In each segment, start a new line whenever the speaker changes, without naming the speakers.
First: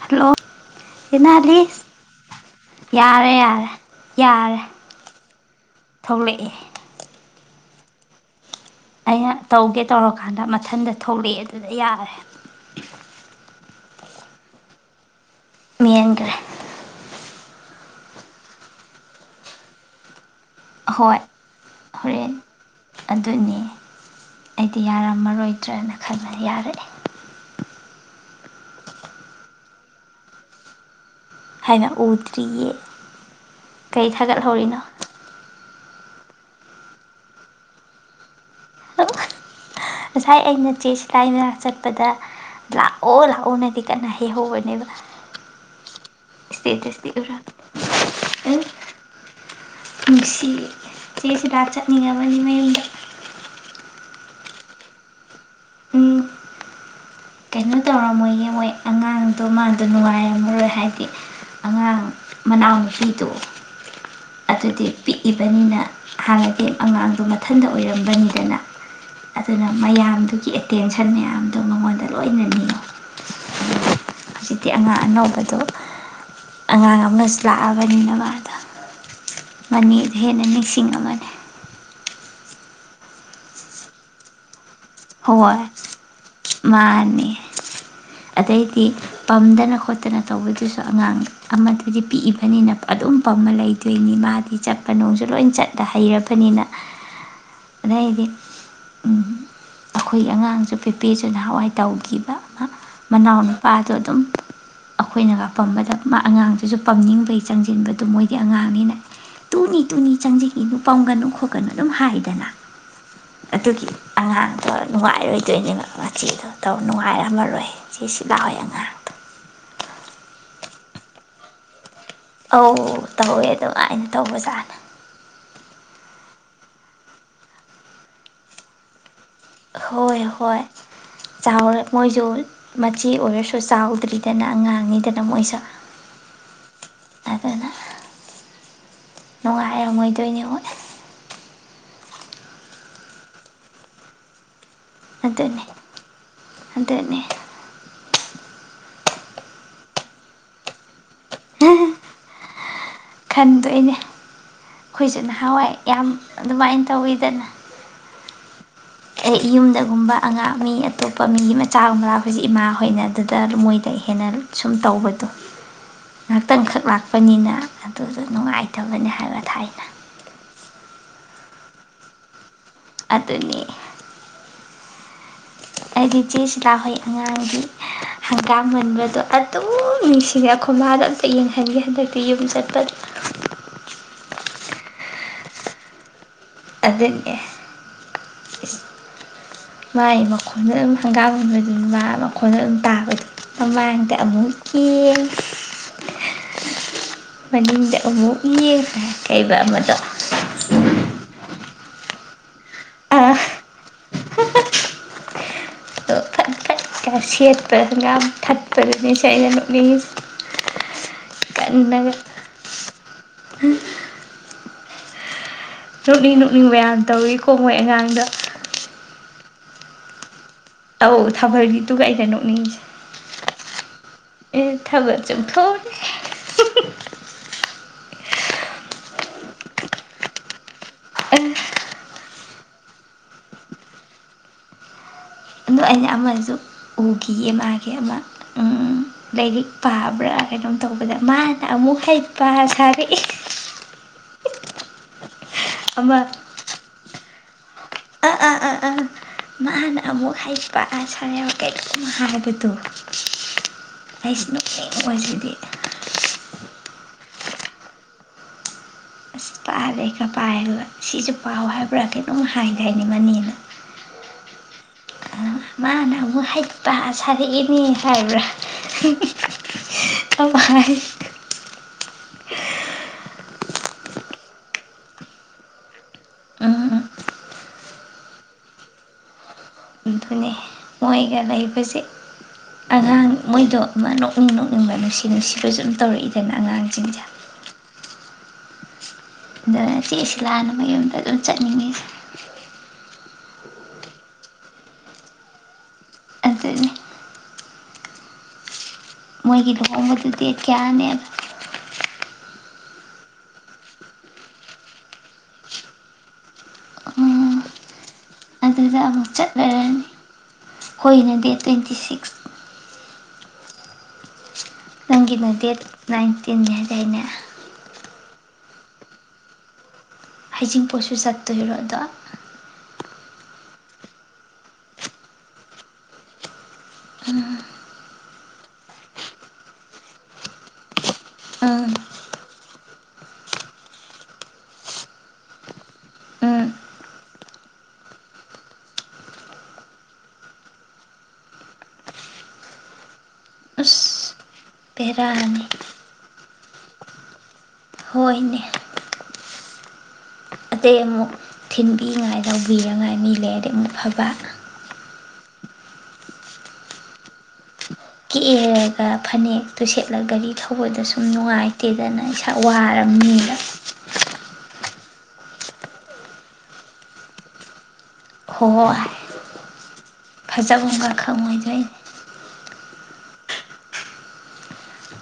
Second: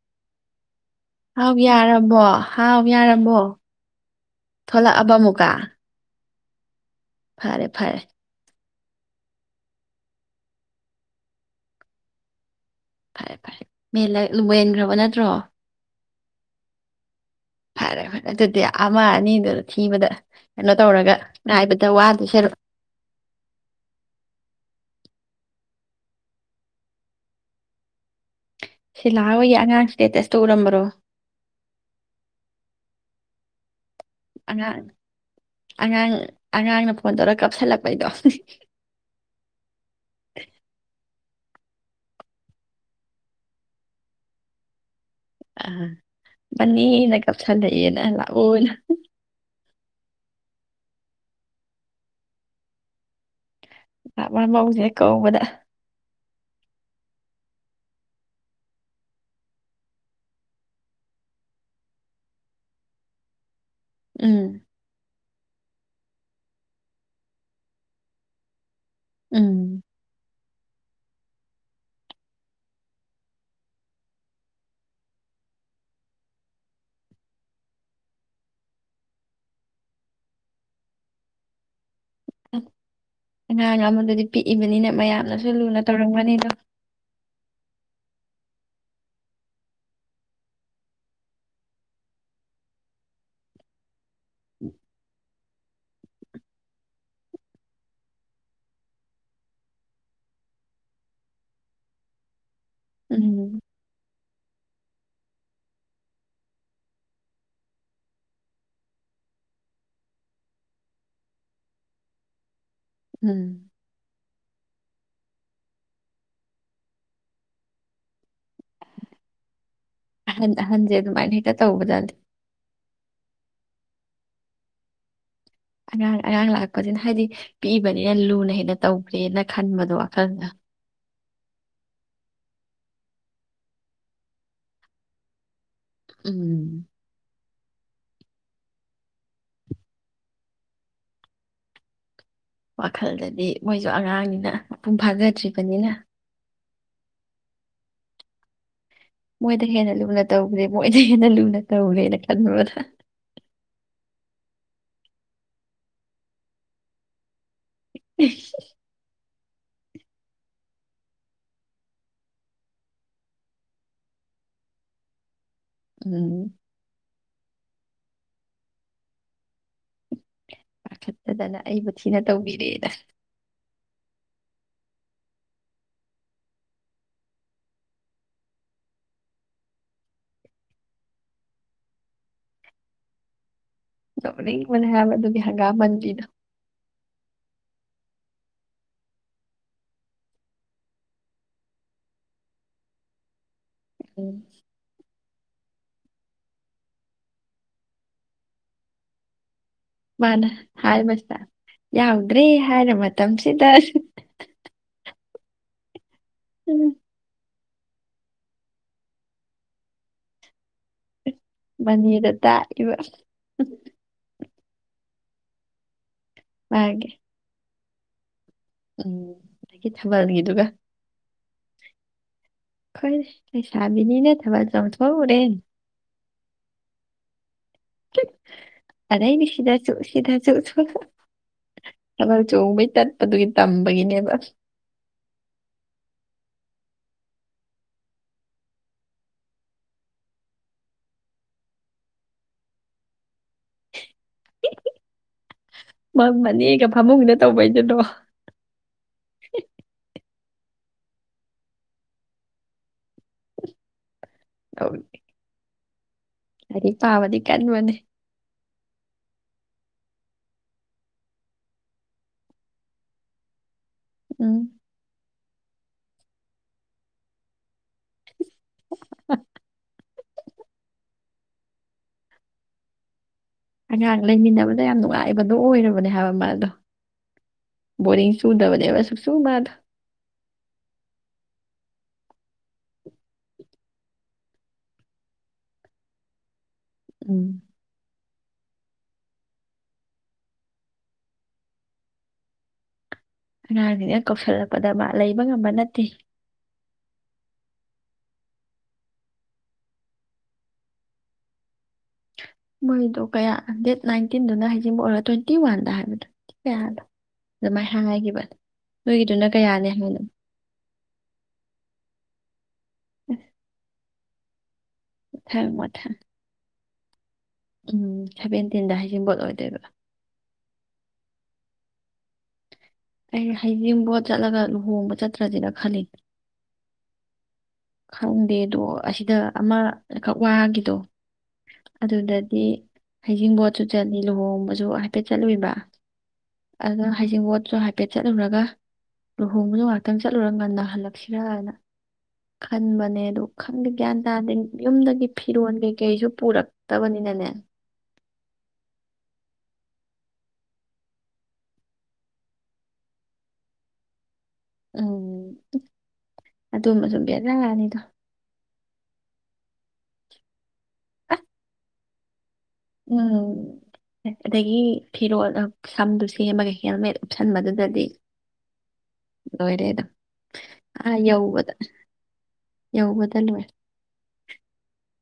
hello
ꯍꯥꯎ
ꯏꯅꯥꯂꯤꯁ
ꯌꯥꯔꯕꯣ ꯍꯥꯎ
ꯌꯥꯔꯦ
ꯌꯥꯔꯕꯣ
ꯌꯥꯔꯦ ꯌꯥꯔꯦ
ꯊꯂꯛꯑꯕ ꯑꯃꯨꯛꯀ
ꯊꯣꯛꯂꯛꯑꯦ
ꯐꯔꯦ ꯐꯔꯦ
ꯑꯩꯅ ꯇꯧꯒꯦ ꯇꯧꯔꯀꯥꯟꯗ ꯃꯊꯟꯇ ꯊꯣꯛꯂꯛꯑꯦ ꯑꯗꯨꯗ ꯌꯥꯔꯦ
ꯃꯂꯥ ꯂꯍꯟꯈ꯭ꯔꯕ ꯅꯠꯇ꯭ꯔꯣ
ꯃꯤꯠꯌꯦꯡꯈ꯭ꯔꯦ
ꯐꯔꯦ ꯐꯔꯦ ꯑꯗꯨꯗꯤ ꯑꯃ ꯑꯅꯤꯗꯨ ꯊꯤꯕꯗ ꯀꯩꯅꯣ ꯇꯧꯔꯒ
ꯍꯣꯏ
ꯉꯥꯏꯕꯗ ꯋꯥꯗꯣꯏ
ꯍꯣꯔꯦꯟ
ꯁꯔꯨꯛ
ꯑꯗꯨꯅꯦ ꯑꯩꯗꯤ ꯌꯥꯔ ꯉꯃꯔꯣꯏꯗ꯭ꯔꯅ ꯈꯕ ꯌꯥꯔꯦ
ꯁꯤꯂꯥꯑꯣꯌꯦ ꯑꯉꯥꯡ ꯁꯇꯇꯨꯁ ꯇꯣ ꯎꯔꯝꯕꯔꯣ
ꯍꯥꯏꯅ ꯎꯗ꯭ꯔꯤꯌꯦ ꯀꯩ ꯊꯥꯒꯠꯍꯧꯔꯤꯅꯣ
ꯑꯉꯥꯡ ꯑꯉꯥꯡ ꯑꯉꯥꯡꯅ ꯐꯣꯟ ꯇꯧꯔꯒ ꯀꯥꯞꯁꯤꯜꯂꯛꯄꯩꯗꯣ
ꯉꯁꯥꯏ ꯑꯩꯅ ꯆꯦ ꯏꯀꯥꯏ ꯃꯅꯥ ꯆꯠꯄꯗ ꯂꯥꯛꯑꯣ ꯂꯥꯛꯑꯣꯅꯗꯤ ꯀꯟꯅ ꯍꯩꯍꯧꯕꯅꯦꯕ
ꯑ
ꯏꯁꯇꯦꯇꯁꯇꯤ
ꯃꯅꯤꯅ
ꯎꯔ
ꯀꯞꯊꯜꯂꯛꯑꯦꯅ ꯂꯥꯛꯑꯣꯅ
ꯅꯨꯡꯁꯤ ꯆꯦꯁꯤꯗ ꯆꯠꯅꯤꯡꯉꯕꯅꯦ ꯃꯌꯨꯝꯗ
ꯃ ꯃꯧꯁꯤꯅ ꯀꯧꯕꯗ
ꯎꯝ ꯀꯩꯅꯣ ꯇꯧꯔꯝꯃꯣꯏ ꯌꯦꯡ ꯃꯣꯏ ꯑꯉꯥꯡꯗꯣ ꯃꯥꯗꯣ ꯅꯨꯡꯉꯥꯏꯔꯝꯃꯔꯣꯏ ꯍꯥꯏꯗꯤ ꯑꯉꯥꯡ ꯃꯅꯥꯎꯅꯨꯄꯤꯗꯣ
ꯎꯝ
ꯑꯗꯨꯗꯤ ꯄꯤꯛꯏꯕꯅꯤꯅ ꯍꯥꯟꯅꯗꯤ ꯑꯉꯥꯡꯗꯣ ꯃꯊꯟꯇ ꯑꯣꯏꯔꯝꯕꯅꯤꯗꯅ ꯑꯗꯨꯅ
ꯎꯝ
ꯃꯌꯥꯝꯗꯨꯒꯤ ꯑꯦꯇꯦꯟꯁꯟ ꯃꯌꯥꯝꯗꯣ ꯃꯉꯣꯟꯗ ꯂꯣꯏꯅ ꯅꯤꯌꯣ ꯍꯧꯖꯤꯛꯇꯤ ꯑꯉꯥꯡ ꯑꯅꯧꯕꯗꯣ ꯑꯉꯥꯡ ꯑꯃꯅ ꯂꯥꯛꯑꯕꯅꯤꯅꯕ ꯑꯗꯣ ꯃꯅꯤꯗ ꯍꯦꯟꯅ ꯅꯤꯡꯁꯤꯡ ꯉꯝꯃꯅꯤ
ꯅꯉꯥꯡ ꯑꯃꯗꯨꯗꯤ ꯄꯤꯛꯏꯕꯅꯤꯅ ꯃꯌꯥꯝꯅꯁꯨ
ꯍꯣꯏ
ꯂꯨꯅ ꯇꯧꯔꯝꯒꯅꯤꯗꯣ
ꯃꯥꯅꯦ ꯑꯗꯩꯗꯤ ꯄꯝꯗꯅ ꯈꯣꯠꯇꯅ ꯇꯧꯕꯗꯨꯁꯨ ꯑꯉꯥꯡ ꯑꯃꯗꯨꯗꯤ ꯄꯤꯛꯏꯕꯅꯤꯅ ꯑꯗꯨꯝ ꯄꯝꯃ ꯂꯩꯗꯣꯏꯅꯤ ꯃꯥ ꯗꯤ ꯆꯠꯄ ꯅꯨꯡꯁꯨ ꯂꯣꯏ ꯆꯠꯇ ꯍꯩꯔꯕꯅꯤꯅ ꯑꯗꯩꯗꯤ ꯎꯝ ꯑꯩꯈꯣꯏꯒꯤ ꯑꯉꯥꯡꯁꯨ ꯄꯦꯄꯦꯁꯨ ꯅꯍꯥꯟꯋꯥꯏ ꯇꯧꯈꯤꯕ ꯃꯅꯥꯎ
ꯎꯝ
ꯅꯨꯄꯥꯗꯣ ꯑꯗꯨꯝ ꯑꯩꯈꯣꯏꯅꯒ ꯄꯝꯕꯗ ꯑꯉꯥꯡꯗꯨꯁꯨ ꯄꯝꯅꯤꯡꯕꯩ ꯆꯪꯁꯤꯟꯕꯗꯨ ꯃꯣꯏꯗꯤ ꯑꯉꯥꯡꯅꯤꯅ ꯇꯨꯅꯤ ꯇꯨꯅꯤ ꯆꯪꯁꯤꯟꯏꯤꯗꯨꯨ ꯄꯝꯒꯅꯨ ꯈꯣꯠꯀꯅꯨ ꯑꯗꯨꯝ ꯍꯥꯏꯗꯅ
ꯎꯝ
ꯑꯗꯨꯒꯤ ꯑꯉꯥꯡ ꯑ ꯅꯨꯡꯉꯥꯏꯔꯣꯏꯗꯣꯏꯅꯦꯕ ꯃꯆꯦꯗꯣ ꯇꯧ ꯅꯨꯡꯉꯥꯏꯔꯝꯃꯔꯣꯏ ꯆꯦ ꯁꯤꯂꯥ ꯍꯣꯏ ꯑꯉꯥꯡꯗꯣ
ꯑꯍꯟ ꯑꯍꯟꯖꯦ ꯑꯗꯨꯃꯥꯏꯅ ꯍꯦꯛꯇ ꯇꯧꯕꯗꯗꯤ
ꯑꯧ ꯇꯧꯋꯦ ꯑꯗꯨꯃꯥꯏꯅ ꯇꯧꯕꯖꯥꯠꯅꯦ
ꯑꯉꯥꯡ ꯑꯉꯥꯡ ꯂꯥꯛꯂꯄꯁꯤꯅ ꯍꯥꯏꯗꯤ ꯄꯤꯛꯏꯕꯅꯤꯅ ꯂꯨꯅ ꯍꯦꯟꯅ ꯇꯧ
ꯍꯣꯏ ꯍꯣꯏ ꯆꯥꯎꯔꯦ ꯃꯣꯏꯁꯨ ꯃꯆꯦ ꯑꯣꯏꯔꯁꯨ ꯆꯥꯎꯗ꯭ꯔꯤꯗꯅ ꯑꯉꯥꯡꯅꯤꯗꯅ ꯃꯣꯏꯁ
ꯎꯝ
ꯑꯗꯨꯅ ꯅꯨꯡꯉꯥꯏꯔꯝꯃꯣꯏꯗꯣꯏꯅꯦ ꯃꯣꯏ
ꯋꯥꯈꯜꯗꯗꯤ ꯃꯣꯏꯁꯨ ꯑꯉꯥꯡꯅꯤꯅ ꯄꯨꯡ
ꯑꯗꯨꯅꯦ
ꯐꯥꯖꯗ꯭ꯔꯤꯕꯅꯤ ꯅ
ꯑꯗꯨꯅꯦ
ꯃꯣꯏꯗ ꯍꯦꯟꯅ ꯂꯨꯅ ꯇꯧꯒ꯭ꯔꯦ ꯃꯣꯏ ꯍꯦꯟꯅ ꯂꯨꯅ ꯇꯧꯔꯦꯅ ꯈꯟꯕꯗꯣ
ꯈꯟꯗꯣꯏꯅꯦ ꯑꯩꯈꯣꯏꯁꯨ ꯅꯍꯥꯟꯋꯥꯏ ꯌꯥꯝ ꯑꯗꯨꯏꯃꯥꯏꯅ ꯇꯧꯋꯤꯗꯅ
[unintelligible]
ꯑꯦ ꯌꯨꯝꯗꯒꯨꯝꯕ ꯑꯉꯥꯡ ꯃꯤ ꯑꯇꯣꯞꯄ ꯃꯤꯒꯤ ꯃꯆꯥꯒꯨꯝꯕ ꯂꯥꯛꯄꯁꯦ ꯏꯃꯥ ꯍꯣꯏꯅ ꯑꯗꯨꯗ ꯃꯣꯏꯗ ꯍꯦꯟꯅ ꯁꯨꯝ ꯇꯧꯕꯗꯣ
ꯎꯝ
ꯉꯥꯏꯍꯥꯛꯇꯪꯈꯛ ꯂꯥꯛꯄ ꯆꯠꯄꯅꯤꯅ ꯑꯗꯨꯗꯣ ꯅꯨꯡꯉꯥꯏꯇꯕꯅꯤ ꯍꯥꯏꯕ ꯊꯥꯏꯅ
ꯄꯥꯈꯠꯇꯗꯅ ꯑꯩꯕꯨ ꯊꯤꯅ ꯇꯧꯕꯤ
ꯑꯗꯨꯅꯤ ꯑꯩꯗꯤ ꯆꯦ ꯁꯤꯂꯥ ꯍꯣꯏ ꯑꯉꯥꯡꯗꯤ ꯍꯪꯒꯥꯝ ꯃꯟꯕꯗꯣ ꯑꯗꯨꯝ ꯅꯤꯡꯁꯤꯡꯉꯦ ꯑꯩꯈꯣꯏ ꯃꯥꯗ ꯑꯝꯇ ꯌꯦꯡꯍꯟꯒꯦ ꯍꯟꯗꯛꯇꯤ ꯌꯨꯝ ꯆꯠꯄꯗ
ꯇꯧꯕꯅꯦ ꯍꯥꯏꯕ ꯑꯗꯨꯒꯤ ꯍꯪꯒꯥꯝ ꯃꯟꯗ꯭ꯔꯤꯗꯣ
ꯑꯗꯨꯅꯦ ꯃꯥꯒꯤ ꯃꯈꯣꯟꯅ ꯑꯗꯨꯝ ꯍꯪꯒꯥꯝꯕꯗꯨ ꯃꯥ ꯃꯈꯣꯟꯅ ꯑꯗꯨꯝ ꯇꯥꯕꯗꯨ ꯃꯃꯥꯡꯗ
ꯎꯝ
ꯑꯃꯨꯛ ꯌꯦꯡ [inaudible] ꯃꯅꯤꯡꯗ ꯑꯃꯨꯛ ꯌꯦꯡ ꯀꯩꯕ ꯑꯃ
ꯃꯥꯅꯦ ꯍꯥꯏꯕꯖꯤꯗ ꯌꯥꯎꯗ꯭ꯔꯦ ꯍꯥꯏꯔ
ꯑꯥ
ꯃꯇꯝꯁꯤꯗ
[inaudible] ꯐꯠ ꯐꯠ
ꯎꯝ,
ꯀꯥ ꯁꯦꯠ ꯕ ꯉꯥꯡ ꯊꯠꯄꯗꯨꯗꯤꯅꯤ ꯁꯦ ꯑꯩꯅ ꯅꫭꯛꯉꯤꯁꯦ
ꯃꯅꯤꯗ ꯇꯥꯛꯏꯕ
ꯅꯣꯠꯅꯤ ꯅꯨꯅꯤ ꯃꯌꯥꯝ ꯇꯧꯋꯀꯣ ꯃꯣꯏ ꯑꯉꯥꯡ ꯑꯩꯗ
ꯎꯝꯦ ꯊꯕ ꯅꯗꯨꯒ
ꯑꯧ ꯊꯥꯕꯜꯒꯤꯗꯨꯨꯒꯥꯏꯅ ꯅꯣꯛꯅꯤꯁꯦ
ꯑꯩꯈꯣꯏ ꯂꯩꯁꯥꯕꯤꯅꯤꯅ
ꯑꯦ ꯊꯥꯕꯜ
ꯆꯣꯡꯊꯣꯛꯎꯔꯦ
ꯆꯊꯣꯛꯅꯦ
ꯑꯗꯥꯏꯅꯤ ꯁꯤꯗꯥ ꯆ ꯁꯤꯗꯥ ꯆ
ꯑꯥ
ꯑꯕ ꯑꯆꯣꯡꯧꯕꯩ ꯇꯠꯄꯗꯨꯒꯤ ꯇꯝꯕꯒꯤꯅꯦꯕ
ꯑꯗꯣ ꯑꯩꯅ ꯑꯃꯁꯨ ꯎꯈꯤꯌꯦ ꯃꯥꯒꯤ ꯑꯃ ꯂꯥꯏꯔꯤꯛ ꯄꯥꯕ꯭ꯔꯥ ꯀꯩꯅꯣꯝ ꯇꯧꯕꯗ ꯃꯥꯅ ꯑꯃꯨꯛ ꯍꯩꯄ ꯁꯥꯔꯛꯑꯦ
ꯃ ꯃꯅꯤ ꯀ ꯐꯝꯨꯒꯅ ꯇꯧ
ꯑ ꯑꯥ ꯑꯥ ꯑꯥ ꯃꯥꯅ ꯑꯃꯨꯛ ꯍꯥꯏꯁꯤ ꯄꯥꯥ ꯁꯥꯟꯕ ꯀꯔꯤꯨꯝ ꯍꯥꯏꯕꯗꯣ ꯑꯩꯁ ꯅꯨꯄꯤ ꯑꯣꯏꯁꯤꯗꯤ
ꯀꯔꯤ ꯄꯥꯕꯗꯤ ꯀꯟꯕꯅꯦ
ꯑꯁ ꯄꯥꯔꯦꯒ ꯄꯥꯏꯒ ꯁꯤꯁꯨ ꯄꯥꯎ ꯍꯥꯏꯕ꯭ꯔꯥ ꯀꯩꯅꯣꯝ ꯍꯥꯏꯒ ꯍꯥꯏꯅꯤ ꯃꯅꯦꯅ
ꯎꯝ
ꯃꯥꯅ ꯑꯃꯨꯛ ꯍꯩꯄ ꯁꯥꯔꯛꯏꯅꯦ ꯍꯥꯏꯕ꯭ꯔꯥ [inaudible] ꯀꯃꯥꯏ
ꯑꯉꯥꯡ ꯂꯩꯃꯤꯟꯅꯕꯗ ꯌꯥꯝ ꯅꯨꯡꯉꯥꯏꯕꯗꯣ ꯑꯣꯏꯔꯕꯅꯦ ꯍꯥꯏꯕ ꯃꯗꯣ
ꯎꯝ
ꯕꯣꯔꯤꯡ ꯆꯨꯗꯕꯅꯦꯕ ꯁꯨꯛꯆꯨ ꯃꯥꯗꯣ
ꯑꯗꯨꯅꯦ ꯃꯣꯏꯒ ꯂꯩꯕꯁꯦ ꯑꯉꯥꯡ ꯃꯣꯏꯗꯣ ꯑꯃ ꯅꯣꯛꯅꯤꯡ ꯅꯣꯛꯅꯤꯡꯕ ꯅꯨꯡꯁꯤ ꯅꯨꯡꯁꯤꯕꯁꯨ ꯑꯗꯨꯝ ꯇꯧꯔꯛꯏꯗꯅ ꯑꯉꯥꯡ ꯆꯤꯡ
ꯎꯝ
ꯑꯗꯨꯒ ꯆꯦꯛ ꯑꯁꯤ ꯂꯥꯟꯅ ꯃꯌꯨꯝꯗ ꯑꯗꯨꯝ ꯆꯠꯅꯤꯡꯉꯤꯁꯦ
ꯗ ꯂꯩꯕ ꯉꯝꯕ ꯅꯠꯇꯦ
ꯑꯗꯨꯅꯦꯅꯤ ꯃꯣꯏꯒꯤ ꯂꯨꯍꯣꯡꯕꯗꯨꯗꯤ ꯀꯌꯥꯅꯦꯅ
ꯃꯣꯏꯗꯣ ꯀꯌꯥ ꯗꯦꯠ ꯅꯥꯏꯟꯇꯤꯟꯗꯨꯅ ꯍꯖꯤꯡꯕ ꯑꯣꯏꯔꯣ ꯇ꯭ꯋꯦꯟꯇꯤ ꯋꯥꯟꯗ ꯍꯥꯏꯕꯗꯣ ꯀꯌꯥꯗꯣ
ꯑꯣ
ꯑꯗꯨꯃꯥꯏꯅ ꯍꯥꯏꯈꯤꯕꯅꯦ
ꯑꯗꯨꯗ ꯑꯃꯨꯛ
ꯅꯣꯏꯒꯤꯗꯨꯅ ꯀꯌꯥꯅꯤ
ꯆꯠꯂꯔꯅꯤ
ꯍꯥꯏꯅꯣ
ꯑꯩꯣꯏꯅ ꯗꯦꯠ ꯇ꯭ꯋꯦꯟꯇꯤ ꯁꯤꯛꯁ
ꯎꯝ
ꯅꯪꯒꯤꯅ ꯗꯦꯠ ꯅꯥꯏꯟꯇꯤꯟꯅꯤ ꯍꯥꯏ ꯀꯥꯏꯩꯅ
ꯎꯝ ꯁꯦꯚꯦꯟꯇꯤꯟꯗ ꯍꯥꯏꯖꯕꯣꯠ ꯑꯣꯏꯗꯣꯏꯕ
ꯍꯩꯖꯤꯡꯄꯣꯠꯁꯨ ꯆꯠꯇꯣꯏꯔꯣ ꯑꯗꯣ
ꯑꯩ ꯍꯩꯖꯤꯡꯕꯣꯠ ꯆꯠꯂꯒ ꯂꯨꯍꯣꯡꯕ ꯆꯠꯇ꯭ꯔꯁꯦꯅ ꯈꯜꯂꯤ ꯈꯪꯗꯦꯗꯣ ꯑꯁꯤꯗ ꯑꯃꯈꯛ ꯋꯥꯈꯤꯗꯣ
ꯎꯝ
ꯑꯗꯨꯗꯗꯤ ꯍꯩꯖꯤꯡꯕꯣꯠꯁꯨ ꯆꯠꯂꯤ ꯂꯨꯍꯣꯡꯕꯁꯨ ꯍꯥꯏꯐꯦꯠ ꯆꯠꯂꯨꯏꯕ
ꯎꯝ
ꯑꯗꯨꯗꯣ ꯍꯩꯖꯤꯡꯕꯣꯠꯁꯨ ꯍꯥꯏꯐꯦꯠ ꯆꯠꯂꯨꯔꯒ ꯂꯨꯍꯣꯡꯕꯁꯨ ꯉꯥꯛꯇꯪ ꯆꯠꯂꯨꯔ ꯉꯟꯅꯍꯜꯂꯛꯁꯤꯔꯅ ꯈꯟꯕꯅꯦ ꯑꯗꯣ ꯈꯪꯗꯦ ꯒ꯭ꯌꯥꯟ
ꯑꯁ
ꯇꯥꯔꯗꯦ ꯌꯨꯝꯗꯒꯤ
ꯕꯦꯔꯥꯅꯤ
ꯐꯤꯔꯣꯟ ꯀꯩꯀꯩꯁꯨ ꯄꯨꯔꯛꯄ ꯇꯒꯅꯤ ꯅꯅꯦ
ꯍꯣꯏꯅꯦ ꯑꯇꯩꯩ ꯑꯃꯨꯛ ꯊꯤꯟꯕꯤꯉꯥꯏ ꯂꯧꯕꯤꯅꯉꯥꯏ ꯃꯤ ꯂꯩ ꯑꯗꯩ ꯑꯃꯨꯛ ꯐꯕ
ꯎꯝ ꯑꯗꯨꯝꯕ ꯁꯨꯝ ꯌꯦꯦꯂꯛꯑꯅꯤꯗꯣ
ꯀꯤꯛꯑꯦꯔꯒ ꯐꯅꯦꯛꯛꯇꯨ ꯁꯦꯠꯂꯒ ꯒꯥꯔꯤ ꯊꯧꯕꯣꯏꯗ ꯁꯨꯝ ꯅꯨꯡꯉꯥꯏꯇꯦꯗꯅ ꯏꯁꯥ
ꯎꯝ
ꯋꯥꯔꯕꯅꯤꯅ
ꯑꯗꯒꯤ ꯐꯤꯔꯣꯜ ꯁꯝꯗꯨꯣ ꯁꯦꯝꯃꯒ ꯍꯦꯜꯃꯦꯠ ꯎꯞꯁꯟꯕꯗꯨꯗꯗꯤ
ꯍꯣꯏ
ꯂꯣꯏꯔꯦꯗ
ꯐꯖꯕꯒ ꯈꯪꯉꯥꯏꯖꯩꯅꯦ
ꯌꯥꯎꯧꯕ ꯊꯜꯋꯥ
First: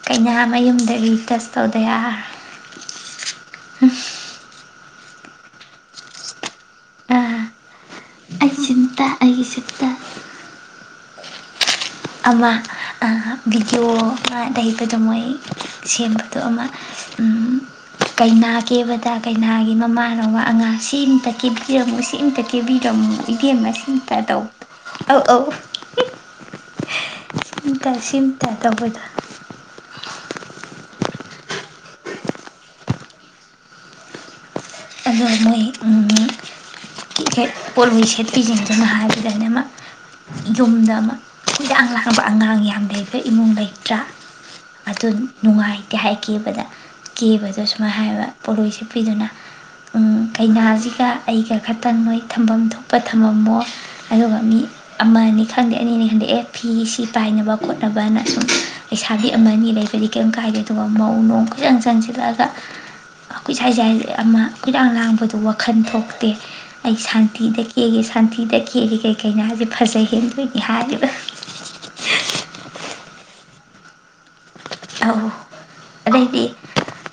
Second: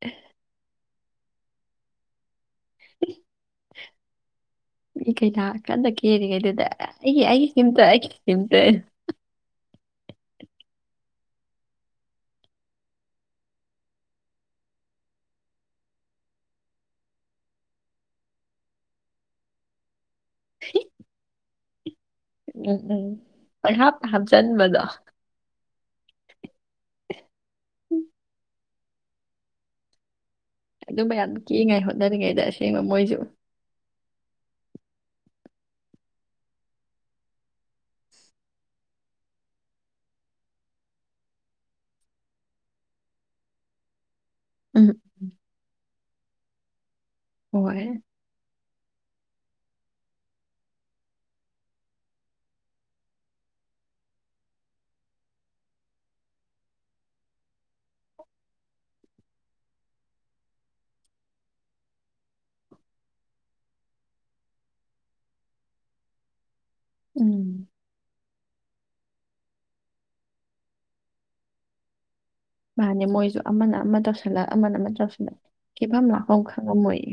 ꯀꯩꯌꯥ ꯃꯌꯨꯝꯗꯒꯤ ꯑꯦꯖꯁ ꯇꯧꯗ
[inaudible] [inaudible] [inaudible]
ꯑ
ꯀꯩ ꯂꯀꯥꯟꯗ ꯀꯦꯔꯤꯦ ꯀꯩꯗꯨꯗ ꯑꯩ ꯑꯩꯒꯤꯝꯇ ꯑꯩꯒꯤ ꯅꯤꯡꯝꯇ
ꯇ ꯑꯩꯒꯤꯁꯤꯛꯇ ꯑꯃ ꯚꯤꯗꯤꯑꯣ ꯑꯃꯗꯩꯕꯗꯣ ꯃꯣꯏ ꯁꯦꯝꯕꯗꯣ ꯑꯃ ꯀꯩꯅꯥ ꯀꯦꯕꯗ ꯀꯩꯅꯥꯒꯤ ꯃꯃꯥ ꯑꯅꯧꯕ ꯑꯉꯥꯡ ꯁꯤꯃꯇ ꯀ ꯑꯃꯨ ꯁꯤꯝꯇ
ꯎꯝ ꯎꯝ
ꯀꯦꯕꯤꯔꯝꯃꯨ ꯏꯕꯦꯝꯃ
ꯄꯪꯍꯥꯞꯇ
ꯁꯤꯟꯇ ꯇꯧ
ꯍꯥꯞꯆꯟꯕꯗꯣ
ꯑꯧ ꯑꯧ [inaudible]
[inaudible]
ꯁꯤꯝꯇ ꯁꯤꯝꯇ ꯇꯧꯕꯗ
ꯑꯗꯨ ꯃ ꯌꯥꯝ ꯀꯤꯛꯉꯥꯏ ꯍꯣꯠꯅꯔꯤꯉꯩꯗ ꯑꯁꯦꯡꯕ ꯃꯣꯏꯁꯨ
ꯑꯗꯨ ꯃꯣꯏ ꯄꯣꯠꯂꯣꯏ ꯁꯦꯠꯄꯤꯁꯤꯟꯗꯅꯣ ꯍꯥꯏꯕꯗꯅ ꯑꯃ ꯌꯨꯝꯗ ꯑꯃ ꯍꯤꯗꯥꯛ ꯂꯥꯡꯕ ꯑꯉꯥꯡ ꯌꯥꯝ ꯂꯩꯕ ꯏꯃꯨꯡ ꯂꯩꯇ꯭ꯔꯥ
ꯎꯝ
ꯑꯗꯨ ꯅꯨꯡꯉꯥꯏ ꯍꯥꯏꯈꯤꯕꯗ ꯀꯦꯕꯗꯣ
ꯍꯣꯏ
ꯁꯨꯃꯥꯏ ꯍꯥꯏꯌꯦꯕ ꯄꯣꯠꯂꯣꯏꯁꯦ ꯍꯥꯞꯄꯤꯗꯨꯅ ꯀꯩꯅꯥꯁꯤꯒ ꯑꯩꯒ ꯈꯠꯇꯪ ꯅꯣꯏ ꯊꯝꯐꯝ ꯊꯣꯛꯄ ꯊꯝꯃꯝꯃꯣ ꯑꯗꯨꯒ ꯃꯤ ꯑꯃꯅꯤꯅꯤ ꯈꯪꯗꯦ ꯑꯅꯤꯅꯤ ꯈꯪꯗꯦ ꯑꯦ ꯐꯤ ꯁꯤ ꯄꯥꯏꯅꯕ ꯈꯣꯠꯅꯕꯅ ꯁꯨꯝ ꯄꯩꯁꯥꯕꯤ ꯑꯃꯅꯤ ꯂꯩꯕꯗꯤ ꯀꯔꯤꯝ ꯀꯥꯏꯗꯦ ꯑꯗꯨꯒ ꯃꯧ ꯅꯣꯡ ꯈꯖꯪ ꯆꯪꯁꯤꯜꯂꯛꯑꯒ ꯑꯩꯠ ꯁꯥꯏ ꯁꯥꯏ ꯑꯃ ꯀꯣꯏꯔꯥꯡ ꯂꯥꯡꯕꯗꯨꯣ ꯋꯥꯈꯜ ꯊꯣꯛꯈ꯭ꯔꯦ ꯑ ꯑꯩꯒꯤ
ꯎꯝ
ꯁꯥꯟꯇꯤꯗꯒꯤ ꯑꯩꯒꯤ ꯁꯥꯟꯇꯤ ꯁꯤꯤꯗ ꯀꯦꯔꯤ ꯀꯔꯤ ꯀꯅꯥꯁꯦ ꯐꯖꯩ ꯍꯦꯟꯗꯣꯏꯅꯤ ꯍꯥꯏꯔꯤꯕ
ꯃꯥꯅꯦ ꯃꯣꯏꯁꯨ ꯑꯃꯅ ꯑꯃ ꯇꯧꯁꯜꯂꯛ ꯑꯃꯅ ꯑꯃ
ꯑꯧ
ꯆꯁꯤꯅ ꯈꯤꯐꯝꯝ ꯂꯥꯛꯐꯝ
ꯑꯗꯩꯗꯤ
ꯈꯪꯉꯝꯃꯣꯏꯌꯦ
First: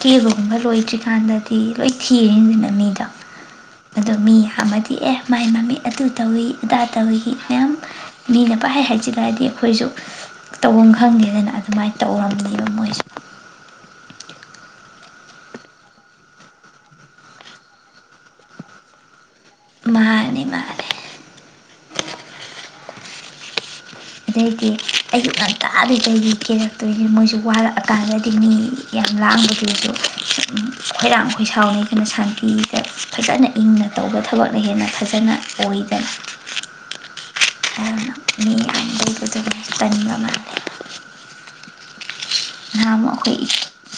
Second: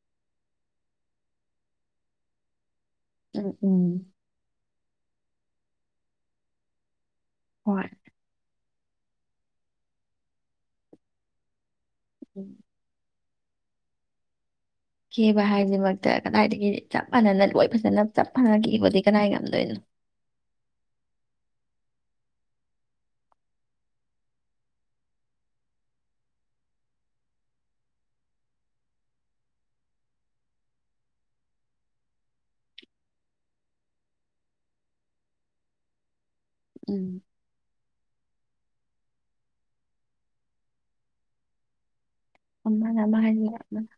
ꯀꯦꯕꯒꯨꯝꯕ ꯂꯣꯏꯗ꯭ꯔꯤꯀꯥꯟꯗꯗꯤ ꯂꯣꯏ ꯊꯤꯔꯦꯁꯤꯅ ꯃꯤꯗꯤ
ꯎꯝ ꯎꯝ
ꯑꯣ ꯃꯤ ꯑꯃ ꯏꯤ ꯑꯦ ꯃꯥꯏ ꯃꯃꯤ ꯑꯗꯨ ꯇꯧꯏꯤ ꯑꯗꯥ ꯇꯧꯏꯤ
ꯑꯣ
ꯍꯥꯏ ꯍꯥꯏꯁꯤꯗꯔꯗꯤ ꯑꯩꯈꯣꯏꯁꯨ ꯇꯧꯐꯝ ꯈꯪꯗꯦꯗꯅ ꯑꯗꯨꯃꯥꯏꯅ ꯇꯧ
ꯎꯝ ꯀꯦꯕ ꯍꯥꯏꯁꯤꯃꯛꯇ ꯀꯗꯥꯏꯗꯒꯤ ꯆꯞ ꯃꯥꯟꯅꯅ ꯂꯣꯏ ꯐꯖꯅ ꯆꯞ ꯃꯥꯟꯅ ꯀꯦꯕꯗꯤ ꯀꯅꯥꯒ
ꯃꯥꯅꯦ ꯃꯥꯅꯦꯦ ꯑꯗꯩꯗꯤ ꯑꯌꯨꯛ ꯉꯥꯟꯇꯥꯥꯟꯗꯗꯒꯤ ꯀꯦꯔꯛꯇꯣꯏꯁ ꯃꯣꯏꯁꯨ ꯋꯥꯔꯛꯑꯀꯥꯟꯗꯗꯤ ꯃꯤ ꯌꯥꯝ ꯂꯥꯡꯕꯗꯨꯁꯨ ꯈꯣꯏꯔꯥꯡ ꯈꯣꯏ ꯁꯥꯎꯅꯤ ꯀꯅꯣ ꯁꯥꯟꯇꯤꯗ ꯐꯖꯅ ꯏꯪꯅ ꯇꯧꯕ ꯊꯕꯛꯅ ꯍꯦꯟꯅ ꯐꯖꯅ ꯑꯣꯏꯗꯅ
ꯎꯝ
ꯃꯤ ꯑꯕꯗꯨ ꯇꯟꯕ ꯃꯥꯦ ꯅꯍꯥ
ꯑꯃꯅ ꯑꯃ
ꯑꯃꯨꯛ
ꯍꯥꯏꯖꯤꯜꯂ
ꯑꯩꯈꯣꯏ
ꯑꯃꯅ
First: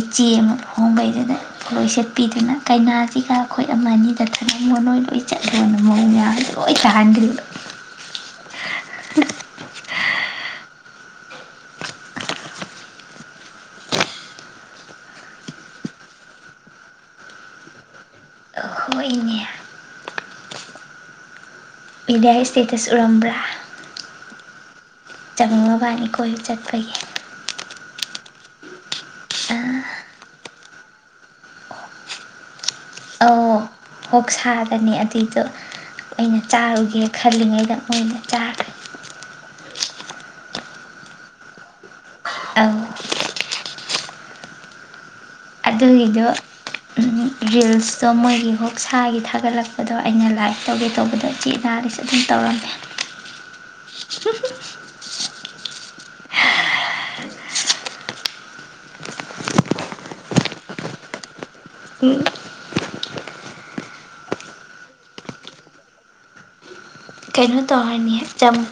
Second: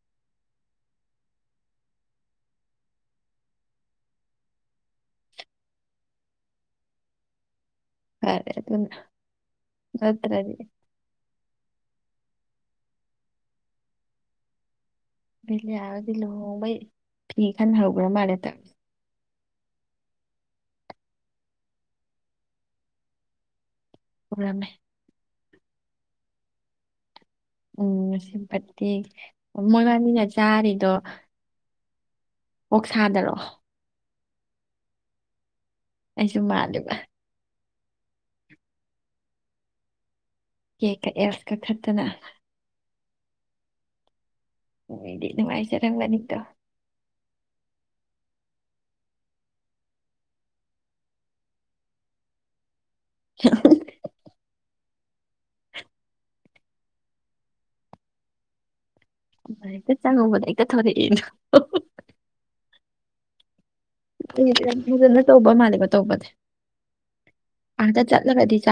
ꯏꯆꯦ ꯑꯃ ꯍꯍꯣꯡꯕꯩꯗꯨꯗꯂꯣꯏ ꯁꯦꯠꯄꯤꯗꯅ ꯀꯩꯅꯥꯁꯤꯒ ꯑꯩꯈꯣꯏ ꯑꯃ ꯑꯅꯤꯗ ꯊꯅ ꯃ ꯅꯣꯏ ꯂꯣꯏ ꯆꯠꯂꯣꯅ ꯃꯑꯣꯡ ꯃꯌꯥꯝ ꯂꯣꯏ ꯇꯥꯍꯟꯗ꯭ꯔꯤꯕ
ꯍ ꯑꯗꯨ ꯂꯧꯠꯇ꯭ꯔꯗꯤ ꯕꯤꯦꯂꯌꯥꯒꯗꯤ ꯂꯨꯍꯣꯡꯕꯩ ꯐꯤ ꯈꯟ ꯍꯧꯈ꯭ꯔ ꯃꯥꯜꯂꯦꯗ
ꯍꯣꯏꯅꯦ ꯏꯟꯗꯤꯌꯥ ꯏꯁꯇꯦꯇꯁ ꯎꯔꯝꯕ꯭ꯔꯥ
ꯑꯣꯔꯝꯃꯦ
ꯆꯪꯅꯤꯡꯉꯕꯅꯤ ꯑꯩ ꯀꯣꯏꯁꯨ ꯆꯠꯄꯒꯤ
ꯎꯝ ꯁꯤꯄꯇꯤ
ꯑꯥ
ꯃꯒꯅꯤꯅ ꯆꯔꯅꯤ ꯑꯣ ꯑꯣꯣꯛ ꯊꯥꯗꯔꯣꯑꯣ
ꯑꯣꯛ ꯁꯥꯔꯅꯤ ꯑꯗꯨꯏꯗꯣ
ꯑꯩꯁꯨ
ꯑꯩꯅ
ꯃꯥꯜꯂꯦꯕ
ꯆꯥꯔꯨꯒꯦ ꯈꯜꯂꯤꯉꯩꯗ ꯃꯅ ꯆꯥꯔꯦ
ꯀ ꯀ ꯑꯦꯁ ꯀ ꯈꯠꯇꯅ
ꯑꯪ
ꯎ
ꯑꯗꯨꯒꯤꯗꯣ ꯔꯤꯜꯁꯇꯣ ꯃꯣꯏꯒꯤ ꯍ ꯈꯨꯧꯁꯥꯒꯤ ꯊꯥꯒꯠꯂꯛꯄꯗꯣ ꯑꯩꯅ ꯂꯥꯏꯔꯤꯛ ꯇꯧꯒꯦ ꯇꯧꯕꯗꯣ ꯏꯆ ꯏꯅꯥꯗꯁꯨ ꯑꯗꯨꯝ ꯇꯧꯔꯝꯃꯦ [unintelligible]
ꯥꯏꯛꯇ ꯆꯪꯉꯕꯗ ꯑꯩꯛꯇ ꯊꯧꯔꯦ
ꯎꯝ
ꯑꯩ ꯌꯥꯝ ꯐꯖꯅ ꯇꯧꯕ ꯃꯥꯜꯂꯦꯀ ꯇꯧꯕꯅꯦ
ꯀꯩꯅꯣ ꯇꯧꯔꯅꯤ ꯆꯃꯨ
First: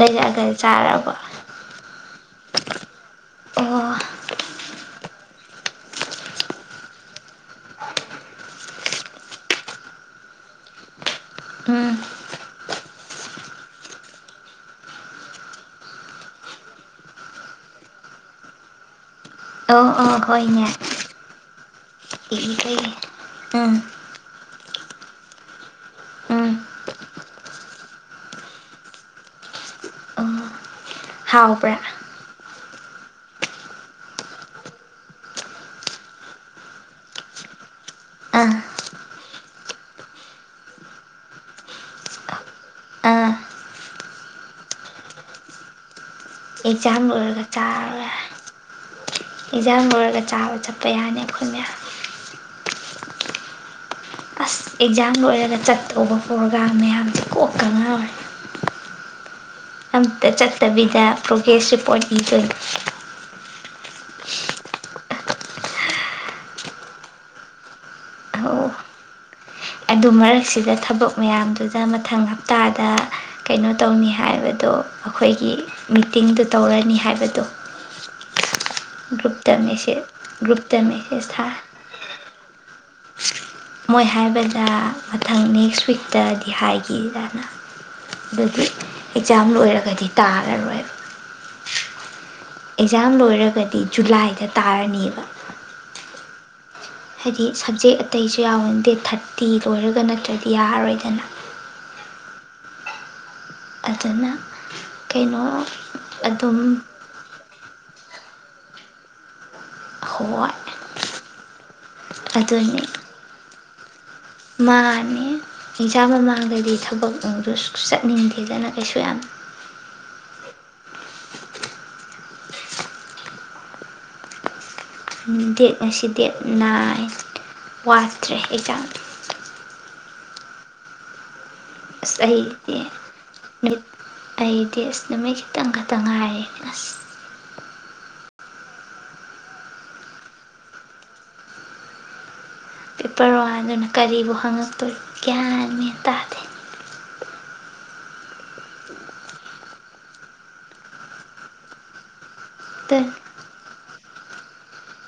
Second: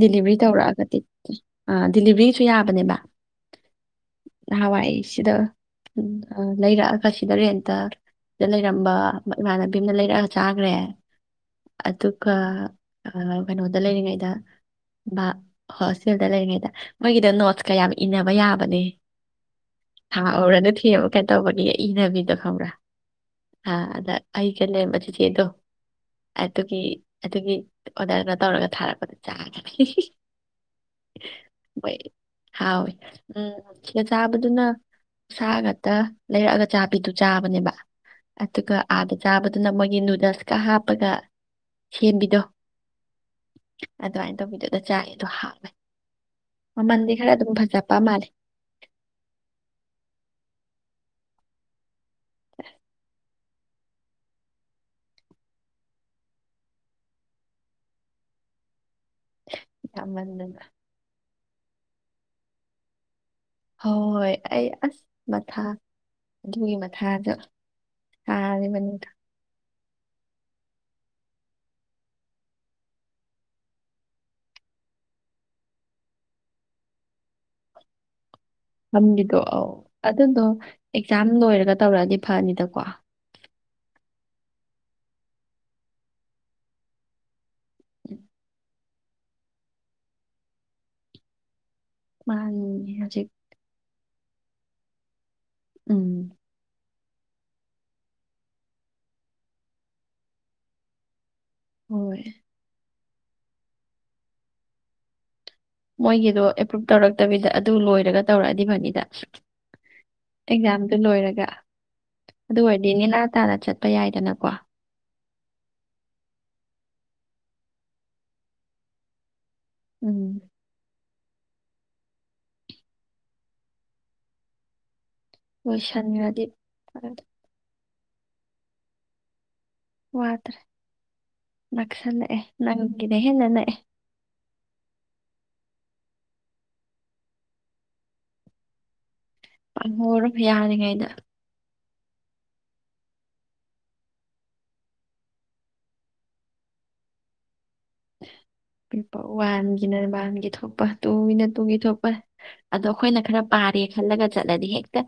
ꯗꯤꯂꯤꯚꯔꯤ ꯇꯧꯔꯛꯑꯒꯗꯤ
ꯆꯥꯔꯕꯣ
ꯑ ꯗꯤꯂꯤꯚꯔꯤ ꯁꯨ ꯌꯥꯕꯅꯦꯕ
ꯑꯣ
ꯅꯍꯥꯟ ꯋꯥꯏ ꯁꯤꯗ ꯂꯩꯔꯛꯑꯒ ꯁꯤꯗ ꯔꯦꯟꯇ ꯁꯤꯗ ꯂꯩꯔꯝꯕ ꯏꯃꯥꯟꯅꯕꯤ ꯑꯃꯅ ꯂꯩꯔꯛꯑꯒ ꯆꯥꯈ꯭ꯔꯦ
ꯎꯝ
ꯑꯗꯨꯒ ꯀꯩꯅꯣꯗ ꯂꯩꯔꯤꯉꯩꯗ ꯍꯣꯁꯇꯦꯜꯗ ꯂꯩꯔꯤꯉꯩꯗ ꯃꯣꯏꯒꯤꯗ ꯅꯣꯠꯁꯀꯌꯥꯝ ꯏꯟꯅꯕ ꯌꯥꯕꯅꯦ
ꯑꯣ ꯑꯣ
ꯑꯣꯔ
ꯍꯣꯏꯅꯦ
ꯑꯗꯨ ꯊꯕ ꯀꯩꯇꯧꯕꯏ ꯈꯪꯕꯔꯥ
ꯏꯈꯩ ꯎꯝ
ꯊꯤꯒꯅꯦ ꯃꯆꯤꯆꯦꯗꯣ
ꯎꯝ
ꯑꯗꯨꯒꯤ ꯑꯗꯨꯒꯤ ꯑꯣꯗꯔꯅ ꯇꯧꯔꯒ ꯊꯥꯔꯛꯄꯗ ꯆꯥꯒꯅꯤ
ꯍꯥꯎꯕꯔꯥ
ꯍꯥꯎꯋꯦ ꯎꯝ ꯁꯤꯒ ꯆꯥꯕꯗꯨꯅ ꯁꯥ ꯉꯇ ꯂꯩꯔꯛꯑꯒ ꯑꯆꯥꯕꯤꯗꯨ ꯆꯥꯕꯅꯦꯕ
ꯑꯥ
ꯑꯗꯨꯒ ꯑꯥꯗ ꯆꯥꯕꯗꯨꯅ ꯃꯣꯏꯒꯤ ꯅꯨꯗꯜꯁꯀ ꯍꯥꯞꯄꯒ ꯁꯦꯝꯕꯤꯗꯣ
ꯑꯥ
ꯑꯗꯨꯃꯥꯏꯅ ꯇꯧꯕꯤꯗꯨꯒ ꯆꯥꯏꯔꯤꯗꯣ ꯍꯥꯞꯂꯦ
ꯑꯦꯛꯖꯥꯝ ꯂꯣꯏꯔꯒ ꯆꯥꯔ
ꯃꯥꯜꯂꯦ
ꯑꯦꯛꯖꯥꯝ ꯂꯣꯏꯔꯒ ꯆꯥꯕ ꯆꯠꯄ ꯌꯥꯅꯤ ꯑꯩꯈꯅ ꯑꯁ ꯑꯦꯛꯖꯥꯝ ꯂꯣꯏꯔꯒ ꯆꯠꯇꯎꯕ ꯄ꯭ꯔꯣꯒ꯭ꯔꯥꯝ ꯃꯌꯥꯝꯁꯦ ꯀꯣꯛꯀꯉꯔꯦ ꯑꯝꯇ
ꯌꯥꯝꯃꯟꯗꯅ
ꯆꯠꯇꯕꯤꯗ ꯄ꯭ꯔꯣꯒ꯭ꯔꯦꯁ ꯔꯤꯄꯣꯔꯟꯠ ꯏꯈ
ꯍꯣꯏ ꯍꯣꯏ ꯑꯩ ꯑꯁ ꯃꯊꯥ ꯑꯗꯨꯒꯤ ꯃꯊꯥꯗ
ꯑꯧ
ꯁꯥꯥꯔꯤꯕꯅꯤꯗ
ꯑꯗꯨ ꯃꯔꯛꯁꯤꯗ ꯊꯕꯛ ꯃꯌꯥꯝꯗꯨꯗ ꯃꯊꯪ ꯍꯞꯇꯥꯗ ꯀꯩꯅꯣ ꯇꯧꯅꯤ ꯍꯥꯏꯕꯗꯣ ꯑꯩꯈꯣꯏꯒꯤ ꯃꯤꯇꯤꯡꯗꯨ ꯇꯧꯔꯅꯤ ꯍꯥꯏꯕꯗꯣ
ꯍꯝꯕꯤꯗꯣ
ꯒ꯭ꯔꯨꯞꯇ
ꯑꯧ
ꯃꯦꯁꯦꯖ
ꯑꯗꯨꯗꯣ
ꯒ꯭ꯔꯨꯞꯇ ꯃꯦꯁꯦꯖ
ꯑꯦꯛꯖꯥꯝ
ꯊꯥ
ꯂꯣꯏꯔꯒ ꯇꯧꯔꯛꯑꯗꯤ ꯐꯅꯤꯗꯀꯣ
ꯃꯣꯏ ꯍꯥꯏꯕꯗ ꯃꯊꯪ ꯅꯦꯛꯁ ꯋꯤꯛꯇꯗꯤ ꯍꯥꯏꯈꯤꯗꯅ
ꯎꯝ,
ꯑꯗꯨꯗꯤ ꯑꯦꯛꯖꯥꯝ ꯂꯣꯏꯔꯒꯗꯤ ꯇꯥꯔꯔꯣꯏꯕ
ꯃꯥꯅꯤ
ꯑꯦꯖꯥ ꯌꯥꯝ
ꯍꯧꯖꯤꯛ
ꯂꯣꯏꯔꯒꯗꯤ ꯖꯨꯂꯥꯏꯗ ꯇꯥꯔꯅꯦꯕ
ꯎꯝ
ꯍꯥꯏꯗꯤ ꯁꯞꯖꯦꯛ ꯑꯇꯩꯁꯨ ꯌꯥꯎꯋ ꯗꯦꯠ ꯊꯥꯔꯇꯤ ꯂꯣꯏꯔꯒ ꯅꯠꯇ꯭ꯔꯗꯤ ꯌꯥꯔꯔꯣꯏꯗꯅ
ꯍꯣꯏ
ꯑꯗꯨꯅ ꯀꯩꯅꯣ
ꯃꯣꯏꯒꯤꯗꯣ
ꯑꯗꯨꯝ
ꯑꯦꯄ꯭ꯔꯨꯨꯞ ꯇꯧꯔꯛꯇꯕꯤꯗ ꯑꯗꯨ ꯂꯣꯏꯔꯒ ꯇꯧꯔꯛꯑꯗꯤꯕꯅꯤꯗ
ꯍꯣꯏ
ꯑꯦꯛꯖꯥꯝꯗꯨ ꯂꯣꯏꯔꯒ ꯑꯗꯨ
ꯑꯗꯨꯅꯤ
ꯑꯣꯏꯔꯗꯤ ꯅꯅꯤꯂꯥ ꯇꯥꯅ ꯆꯠꯄ ꯌꯥꯏꯗꯅꯀꯣ
ꯑꯦꯟꯁꯥꯡ ꯃꯃꯥꯡꯗꯗꯤ ꯊꯕꯛꯗꯨ ꯆꯠꯅꯤꯡꯗꯦꯗꯅ ꯀꯩꯁꯨ ꯌꯥꯝ
ꯎꯝ
ꯗꯦꯠ ꯉꯁꯤ ꯗꯦꯠ
ꯂꯣꯏꯁꯟꯒ꯭ꯔꯗꯤ
ꯅꯥꯏꯟ
ꯐꯔꯦ,
ꯋꯥꯗ꯭ꯔꯦ ꯑꯦꯛꯖꯥꯝ
ꯋꯥꯗ꯭ꯔꯦ
ꯑꯁ
ꯅꯛꯁꯜꯂꯛꯑꯦ
ꯑꯩꯗꯤ
ꯅꯪꯒꯤꯅ ꯍꯦꯟꯅ ꯅꯛꯑꯦ
ꯅꯨꯠ ꯑꯩꯗꯤ ꯑꯁ ꯅꯨꯃꯤꯠ ꯈꯤꯇꯪ ꯈꯛꯇꯪ ꯉꯥꯏꯔꯦ ꯑꯁ
ꯍꯣꯔꯝ ꯌꯥꯔꯤꯉꯩꯗ
ꯄꯦꯄꯔ ꯋꯥꯟꯗꯨꯅ ꯀꯔꯤꯕꯨ ꯍꯪꯉꯛ ꯇꯣꯏꯅꯣ ꯒ꯭ꯌꯥꯟꯕꯨ ꯇꯥꯗꯦ
ꯄꯦꯄꯔ ꯋꯥꯟꯒꯤꯅ ꯋꯥꯟꯒꯤ ꯊꯣꯛꯄ ꯇꯨꯒꯤꯅ ꯇꯨꯒꯤ ꯊꯣꯛꯄ ꯑꯗꯣ
ꯑꯗꯨꯅꯤ
ꯑꯩꯈꯣꯏꯅ ꯈꯔ ꯄꯥꯔꯦ ꯐꯜꯂꯒ ꯆꯠꯂꯗꯤ ꯍꯦꯛꯛꯇ